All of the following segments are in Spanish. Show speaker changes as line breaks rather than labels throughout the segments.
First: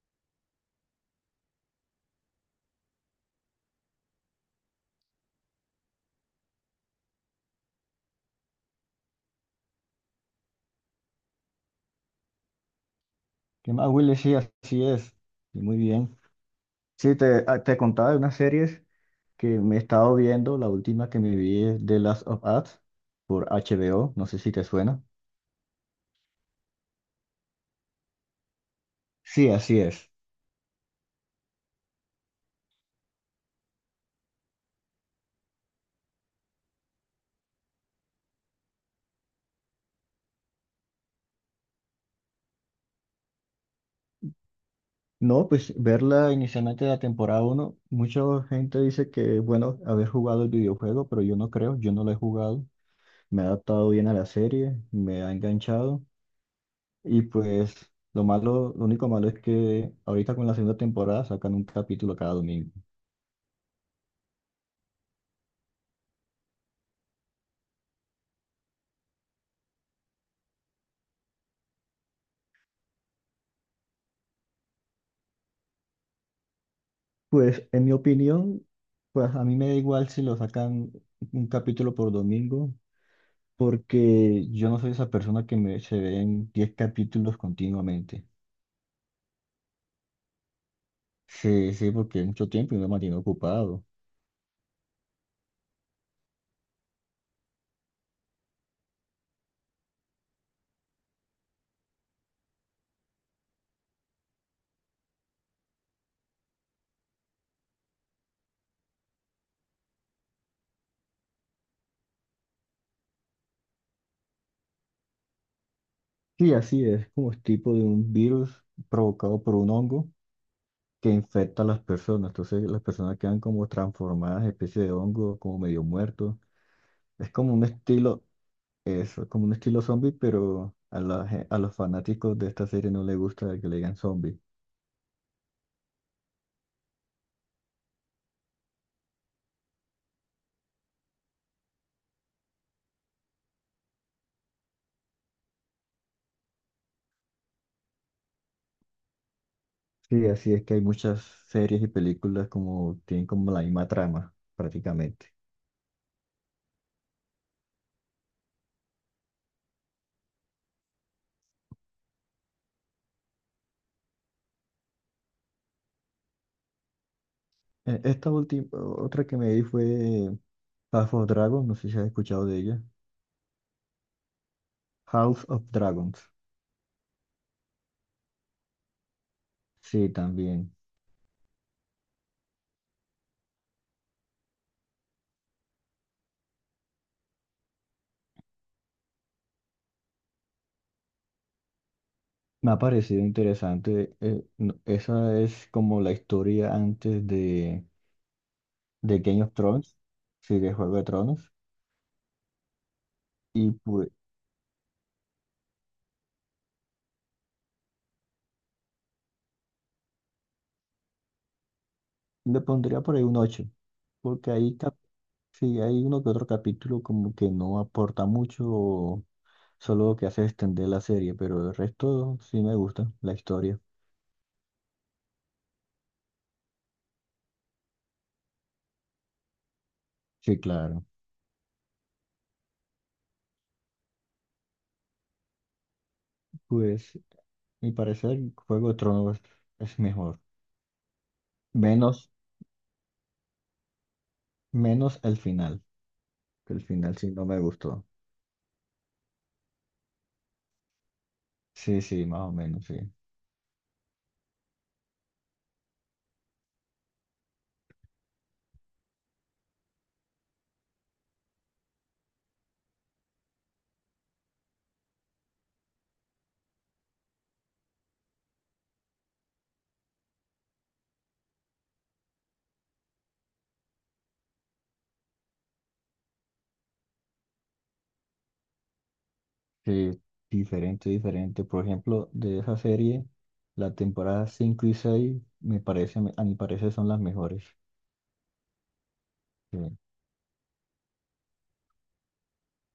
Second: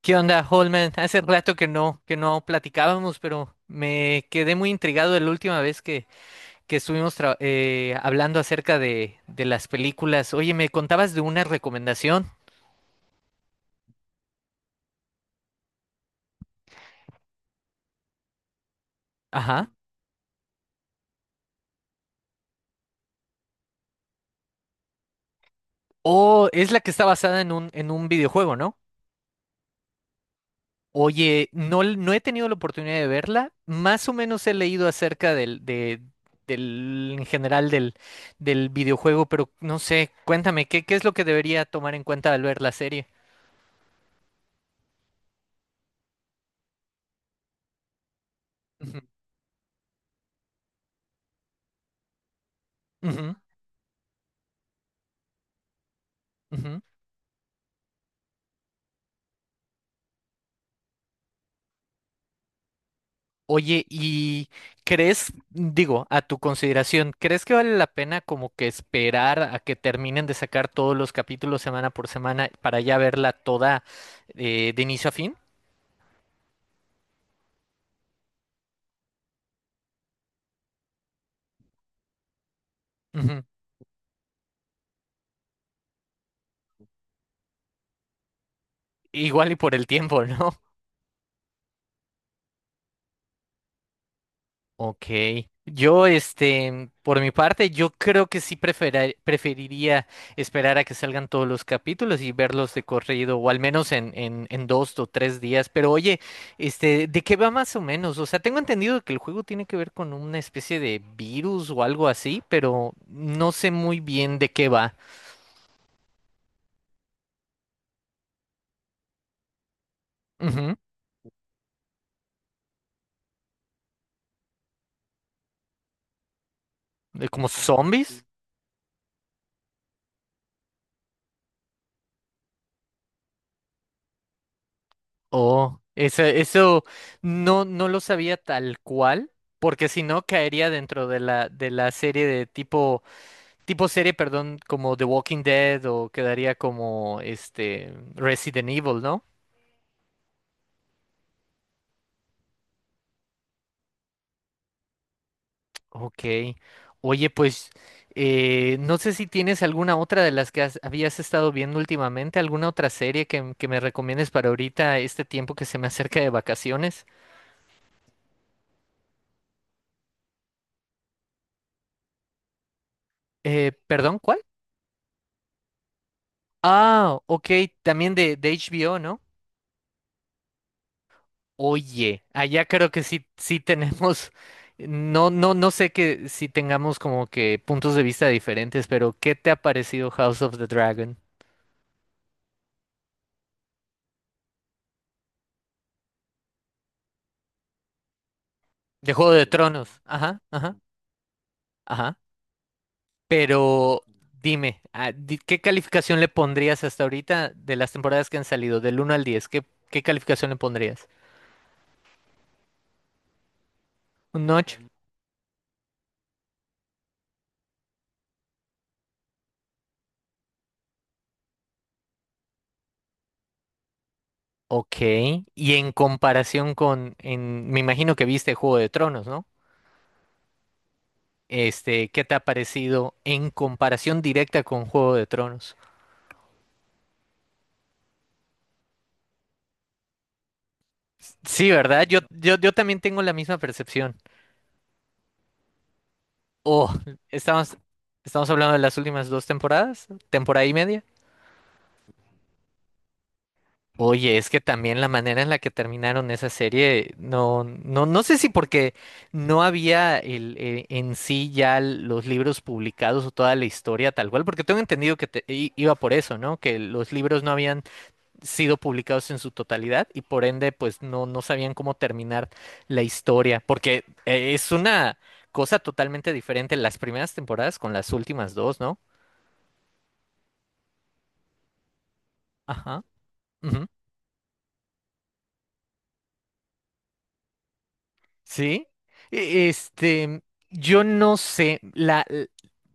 ¿Qué onda, Holman? Hace rato que no platicábamos, pero me quedé muy intrigado de la última vez que estuvimos hablando acerca de las películas. Oye, me contabas de una recomendación.
¿Qué más, Willy? Sí, así es. Y muy bien. Sí, te contaba de unas series que
Ajá.
me he estado viendo. La última que me vi es The Last of Us por HBO. No sé si te suena.
O es la que está basada en un videojuego, ¿no?
Sí, así es.
Oye, no, no he tenido la oportunidad de verla. Más o menos he leído acerca en general del videojuego, pero no sé, cuéntame, ¿ qué es lo que debería tomar en cuenta al ver la serie?
No, pues verla inicialmente la temporada uno, mucha gente
Ujú,
dice que es bueno haber jugado el videojuego, pero yo no creo, yo no lo he jugado.
ujú,
Me he adaptado bien a la serie, me ha enganchado,
ujú.
y pues lo malo, lo único malo es que ahorita con la segunda temporada sacan un capítulo cada domingo.
Oye, ¿y crees, digo, a tu consideración, crees que vale la pena como que esperar a que terminen de sacar todos los capítulos semana por semana para ya verla toda de inicio a fin?
Pues en mi opinión, pues a mí me da igual si lo sacan un capítulo por domingo,
Ujú.
porque yo no soy esa persona que se ve en 10 capítulos continuamente.
Igual y por el tiempo, ¿no?
Sí, sí, porque es mucho tiempo y me mantiene ocupado.
Ok. Yo, este, por mi parte, yo creo que sí preferiría esperar a que salgan todos los capítulos y verlos de corrido, o al menos en dos o tres días. Pero oye, este, ¿de qué va más o menos? O sea, tengo entendido que el juego tiene que ver con una especie de virus o algo así, pero no sé muy bien de qué va.
Sí, así es, como es tipo de un virus provocado por un hongo
Ujú.
que infecta a las personas. Entonces las personas quedan como transformadas en especie de hongo, como medio muertos.
¿De
Es
como
como un estilo,
zombies?
eso, como un estilo zombie, pero a los fanáticos de esta serie no les gusta que le digan zombie.
Oh, eso no, no lo sabía tal cual, porque si no caería dentro de la serie de tipo serie, perdón, como The Walking Dead o quedaría como este Resident Evil, ¿no?
Sí, así es, que hay muchas series y películas como tienen como la misma trama, prácticamente.
Ok. Oye, pues no sé si tienes alguna otra de las que habías estado viendo últimamente, alguna otra serie que me recomiendes para ahorita, este tiempo que se me acerca de vacaciones.
Esta última, otra que me vi fue House of Dragons, no sé si has escuchado de ella.
Perdón, ¿cuál?
House of Dragons.
Ah, ok, también de HBO, ¿no?
Sí, también.
Oye, allá creo que sí tenemos, no, no, no sé que si tengamos como que puntos de vista diferentes, pero ¿qué te ha parecido House of the Dragon?
Me ha parecido interesante. Esa es como la historia antes
De
de
Juego
Game
de
of Thrones,
Tronos, ajá,
sí, de
ajá,
Juego de Tronos.
ajá.
Y
Pero
pues
dime, ¿qué calificación le pondrías hasta ahorita de las temporadas que han salido, del uno al 10? ¿ qué calificación le pondrías?
le pondría por ahí un ocho,
¿Un
porque
ocho?
sí hay uno que otro capítulo como que no aporta mucho. Solo lo que hace es extender la serie, pero el resto sí me gusta, la historia.
Ok, y en comparación con, me imagino que viste Juego de Tronos, ¿no?
Sí, claro.
Este, ¿qué te ha parecido en comparación directa con Juego de Tronos?
Pues, mi parecer, Juego de Tronos es mejor.
Sí, ¿verdad? Yo,
Menos,
yo, yo también tengo la misma percepción.
menos el final, que el
Oh,
final sí no me
estamos,
gustó.
estamos hablando de las últimas dos temporadas, temporada y media.
Sí, sí, más o menos, sí.
Oye, es que también la manera en la que terminaron esa serie, no, no, no sé si porque no había en sí ya los libros publicados o toda la historia tal cual, porque tengo entendido que iba por eso, ¿no? Que los libros no habían sido publicados en su totalidad y por ende pues no, no sabían cómo terminar la historia, porque es una cosa totalmente diferente las primeras temporadas con las últimas dos, ¿no?
Sí, diferente, diferente. Por ejemplo, de esa
Ajá,
serie,
ujú,
la temporada 5 y 6 me parece, a mi parecer, son las mejores.
sí.
Sí.
Este, yo no sé, la, l-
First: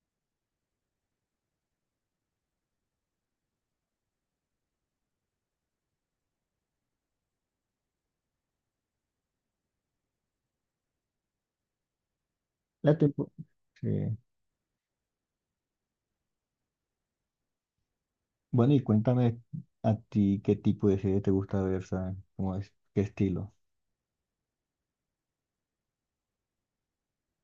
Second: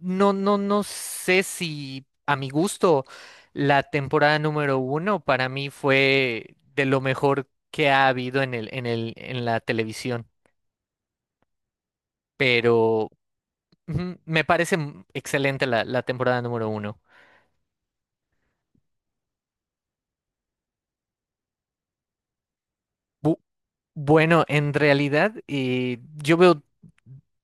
no, no, no sé si a mi gusto la temporada número uno para mí fue de lo mejor que ha habido en la televisión.
La
Pero
tempo- sí.
ujú, me parece excelente la temporada número uno.
Bueno, y cuéntame, a ti ¿qué tipo de serie te gusta ver? ¿Sabes? ¿Cómo es? ¿Qué
Bu-
estilo?
bueno, en realidad yo veo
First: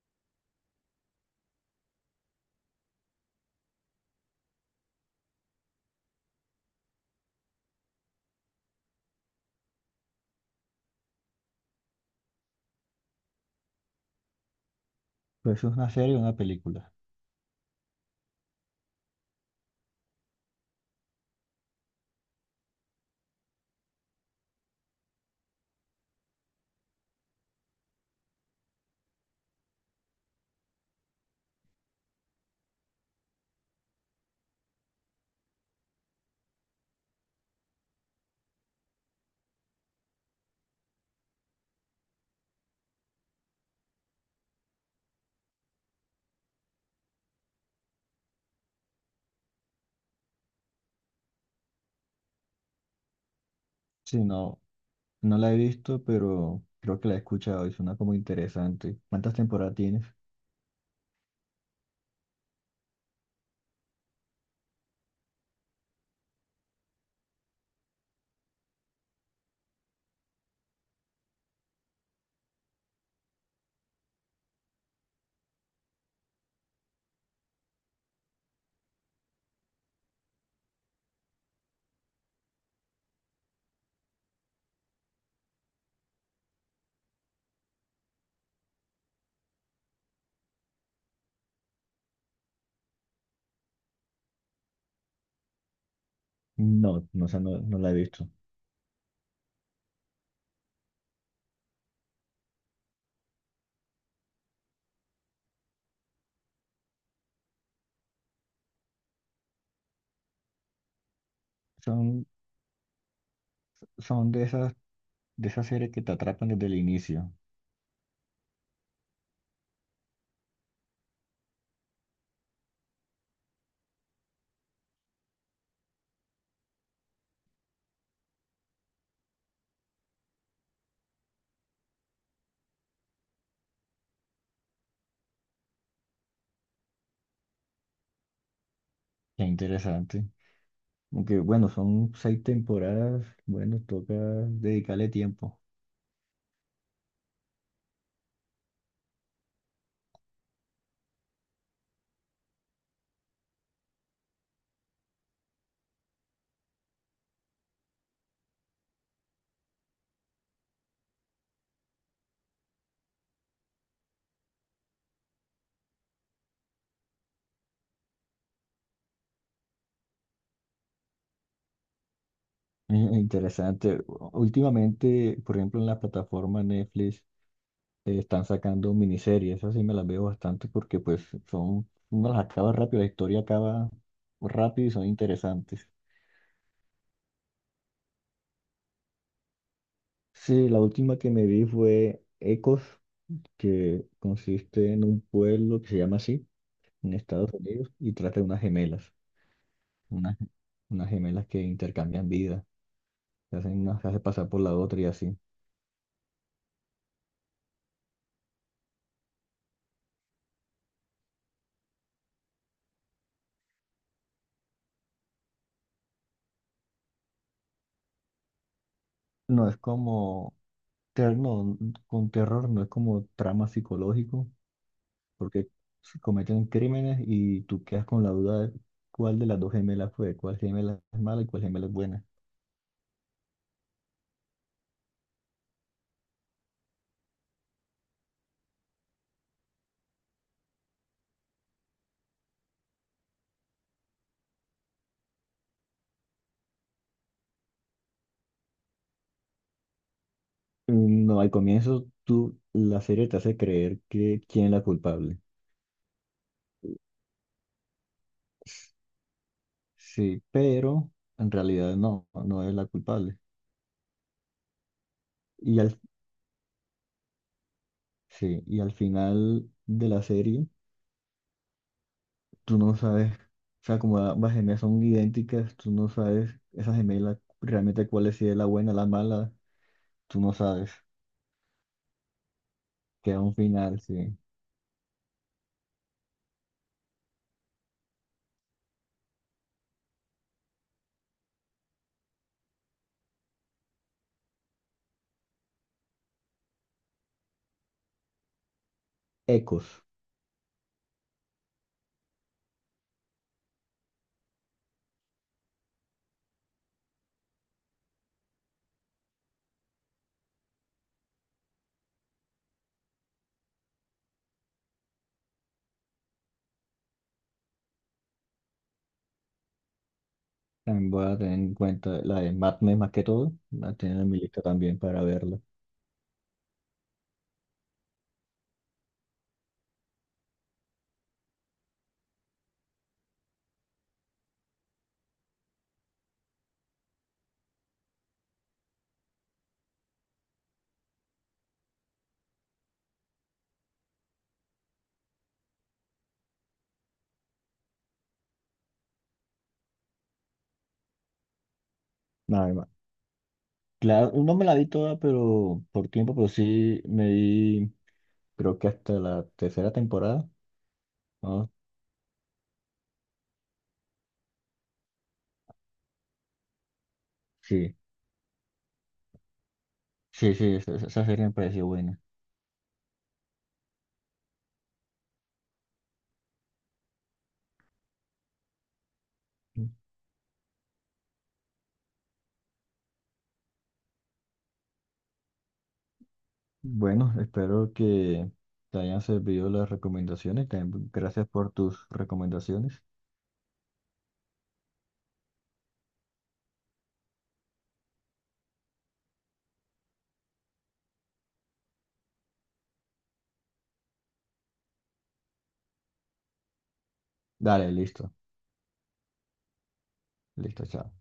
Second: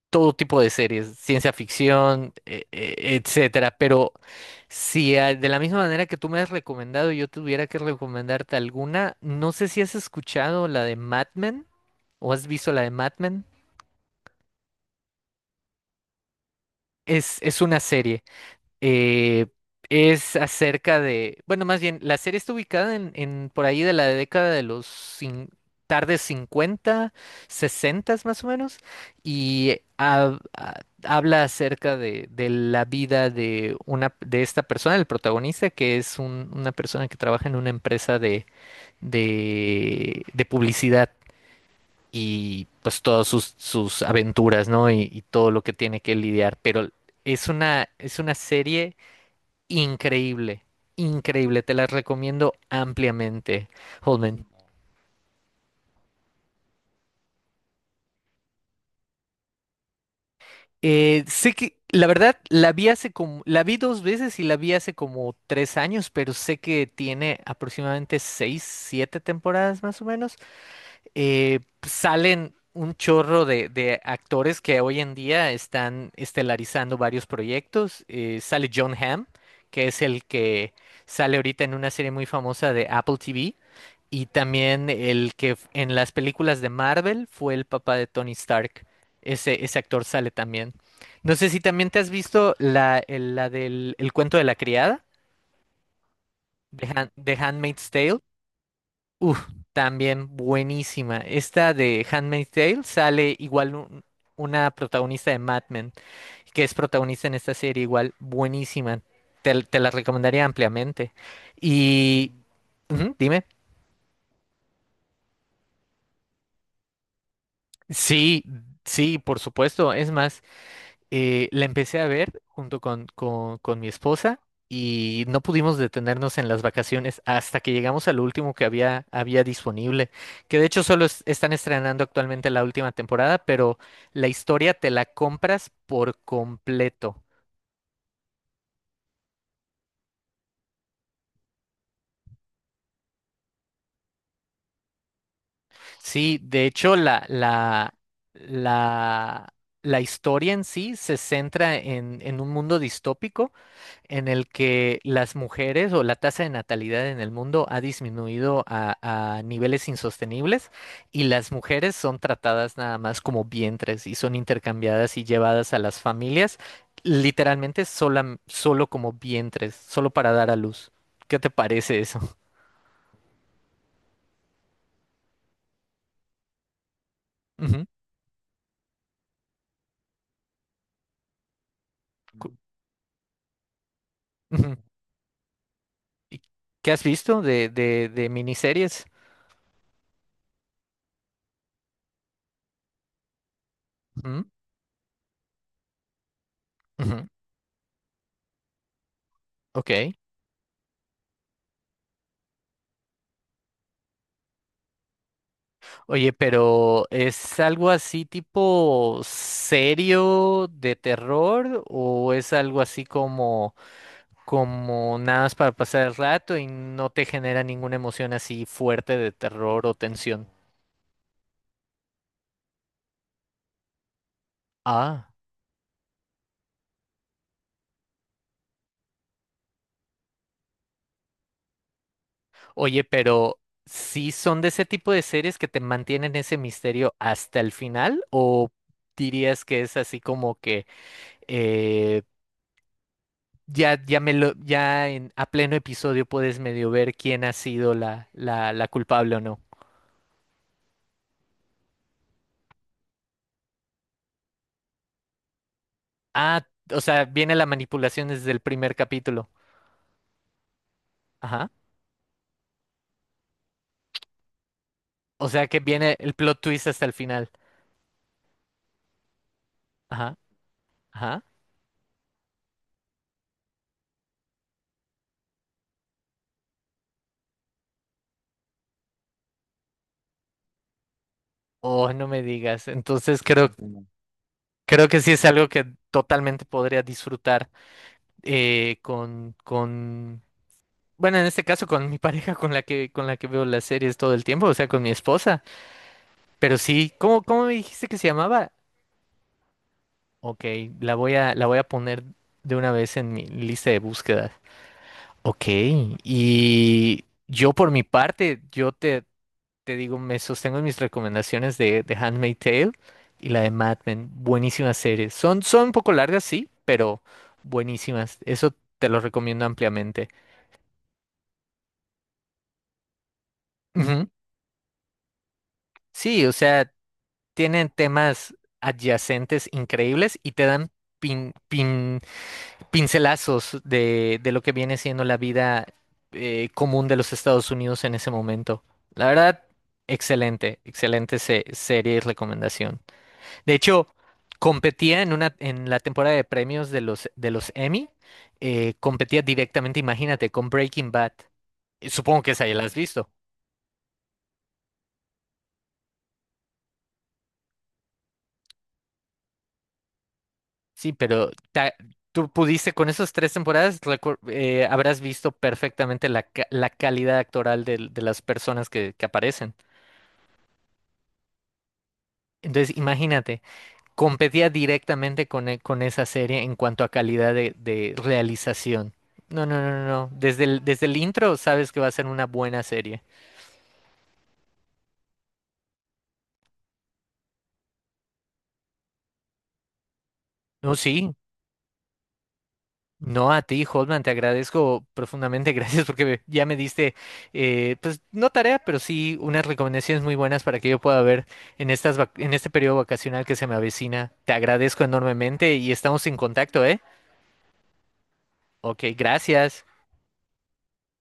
todo tipo de series, ciencia ficción, etcétera, pero si de la misma manera que tú me has recomendado, yo tuviera que recomendarte alguna, no sé si has escuchado la de Mad Men o has visto la de Mad Men.
Pues ¿es una serie o una película?
Es una serie. Eh, es acerca de, bueno, más bien, la serie está ubicada en por ahí de la década de los tardes 50, 60 más o menos, y habla acerca de la vida de una de esta persona, el protagonista, que es una persona que trabaja en una empresa de publicidad. Y pues todas sus, sus aventuras, ¿no? Y todo lo que tiene que lidiar. Pero es una serie increíble, increíble, te las recomiendo ampliamente,
Sí,
Holman.
no, no la he visto, pero creo que la he escuchado y suena como interesante. ¿Cuántas temporadas tienes?
Sé que la verdad la vi hace como, la vi dos veces y la vi hace como tres años, pero sé que tiene aproximadamente seis, siete temporadas más o menos. Eh, salen un chorro de actores que hoy en día están estelarizando varios proyectos. Sale John Hamm, que es el que sale ahorita en una serie muy famosa de Apple TV. Y también el que en las películas de Marvel fue el papá de Tony Stark. Ese actor sale también. No sé si también te has visto la, el- la del el cuento de la criada, de
No, no, o
De
sea, no, no
Handmaid's
la he
Tale.
visto.
Uf, también buenísima. Esta de Handmaid's Tale sale igual una protagonista de Mad Men, que es protagonista en esta serie, igual buenísima. Te la recomendaría ampliamente.
Son,
Y... ujú, dime.
son de esas series que te atrapan desde el inicio.
Sí, sí, por supuesto. Es más, la empecé a ver junto con mi esposa y no pudimos detenernos en las vacaciones hasta que llegamos al último que había disponible, que de hecho solo están estrenando actualmente la última temporada, pero la historia te la compras por completo.
Qué interesante. Aunque bueno, son seis temporadas. Bueno, toca dedicarle tiempo.
Sí, de hecho, la, la historia en sí se centra en un mundo distópico en el que las mujeres o la tasa de natalidad en el mundo ha disminuido a niveles insostenibles y las mujeres son tratadas nada más como vientres y son intercambiadas y llevadas a las familias literalmente solo como vientres, solo para dar a luz. ¿Qué te parece eso?
Interesante. Últimamente, por ejemplo, en la plataforma Netflix,
Ujú,
están sacando miniseries. Esas sí me las veo bastante, porque pues son, uno las
cu-
acaba rápido, la historia acaba
ujú.
rápido y son interesantes.
¿Y ¿Qué has visto de miniseries?
Sí, la última que me vi fue Ecos, que
Ujú,
consiste en un pueblo que se llama así, en
ujú,
Estados Unidos, y trata de unas gemelas,
ok.
unas, unas gemelas que intercambian vida, se hacen una, se hace pasar por la otra y así.
Oye, pero ¿es algo así tipo serio de terror o es algo así como como nada más para pasar el rato y no te genera ninguna emoción así fuerte de
No es
terror o tensión?
como, no, con terror, no, es como trama psicológico,
Ah,
porque si cometen crímenes y tú quedas con la duda de cuál de las dos gemelas fue, cuál gemela es mala y cuál gemela es buena.
oye, pero ¿sí son de ese tipo de series que te mantienen ese misterio hasta el final o dirías que es así como que eh, ya en, a pleno episodio puedes medio ver quién ha sido la culpable o no.
No, al comienzo tú, la serie te hace creer que quién es la culpable.
Ah, o sea, viene la manipulación desde el primer capítulo.
Sí, pero en
Ajá.
realidad no, no es la culpable.
O sea
Y
que
al,
viene el plot twist hasta el final.
sí, y al final de la
Ajá,
serie,
ajá.
tú no sabes, o sea, como ambas gemelas son idénticas, tú no sabes esa gemela realmente cuál es, si es la buena, la mala, tú no sabes.
Oh, no me digas.
Queda
Entonces
un
creo,
final,
mm,
sí.
creo que sí es algo que totalmente podría disfrutar eh, con, con, bueno, en este caso con mi pareja con la que veo las series todo el tiempo, o sea, con mi esposa. Pero sí, ¿cómo, cómo me dijiste que se llamaba?
Ecos.
Ok, la voy a poner de una vez en mi lista de búsqueda. Ok, y yo por mi parte, te digo, me sostengo en mis recomendaciones de Handmaid's Tale y la de Mad Men. Buenísimas series. Son, son un poco largas, sí, pero buenísimas. Eso te lo recomiendo ampliamente.
También voy a tener en cuenta la de Mad Men, más que todo. La tener
Ujú.
en mi lista también para verla.
Sí, o sea, tienen temas adyacentes increíbles y te dan pin, pincelazos de lo que viene siendo la vida común de los Estados Unidos en ese momento. La verdad, excelente, excelente serie y recomendación. De hecho, competía en la temporada de premios de de los Emmy, competía directamente, imagínate, con Breaking Bad. Supongo que esa ya
Nada
la
más.
has visto.
Claro, no me la vi toda, pero por tiempo, pero sí me vi, creo que hasta la tercera temporada.
Sí, pero
¿No?
tú pudiste, con esas tres temporadas, habrás visto perfectamente la calidad actoral
Sí,
de las personas que aparecen.
sí, sí, esa serie me pareció buena.
Entonces, imagínate, competía directamente con esa serie en cuanto a calidad de realización. No, no, no, no, no. Desde desde el intro sabes que va a ser una buena serie.
Bueno, espero que te hayan servido las recomendaciones.
No,
También
sí.
gracias por tus recomendaciones.
No, a ti, Holman, te agradezco profundamente, gracias porque ya me diste, pues no tarea, pero sí unas recomendaciones muy buenas para que yo pueda ver en estas en este periodo vacacional que se me avecina. Te agradezco enormemente y estamos en contacto, ¿eh?
Dale, listo,
Ok, gracias.
listo, chao.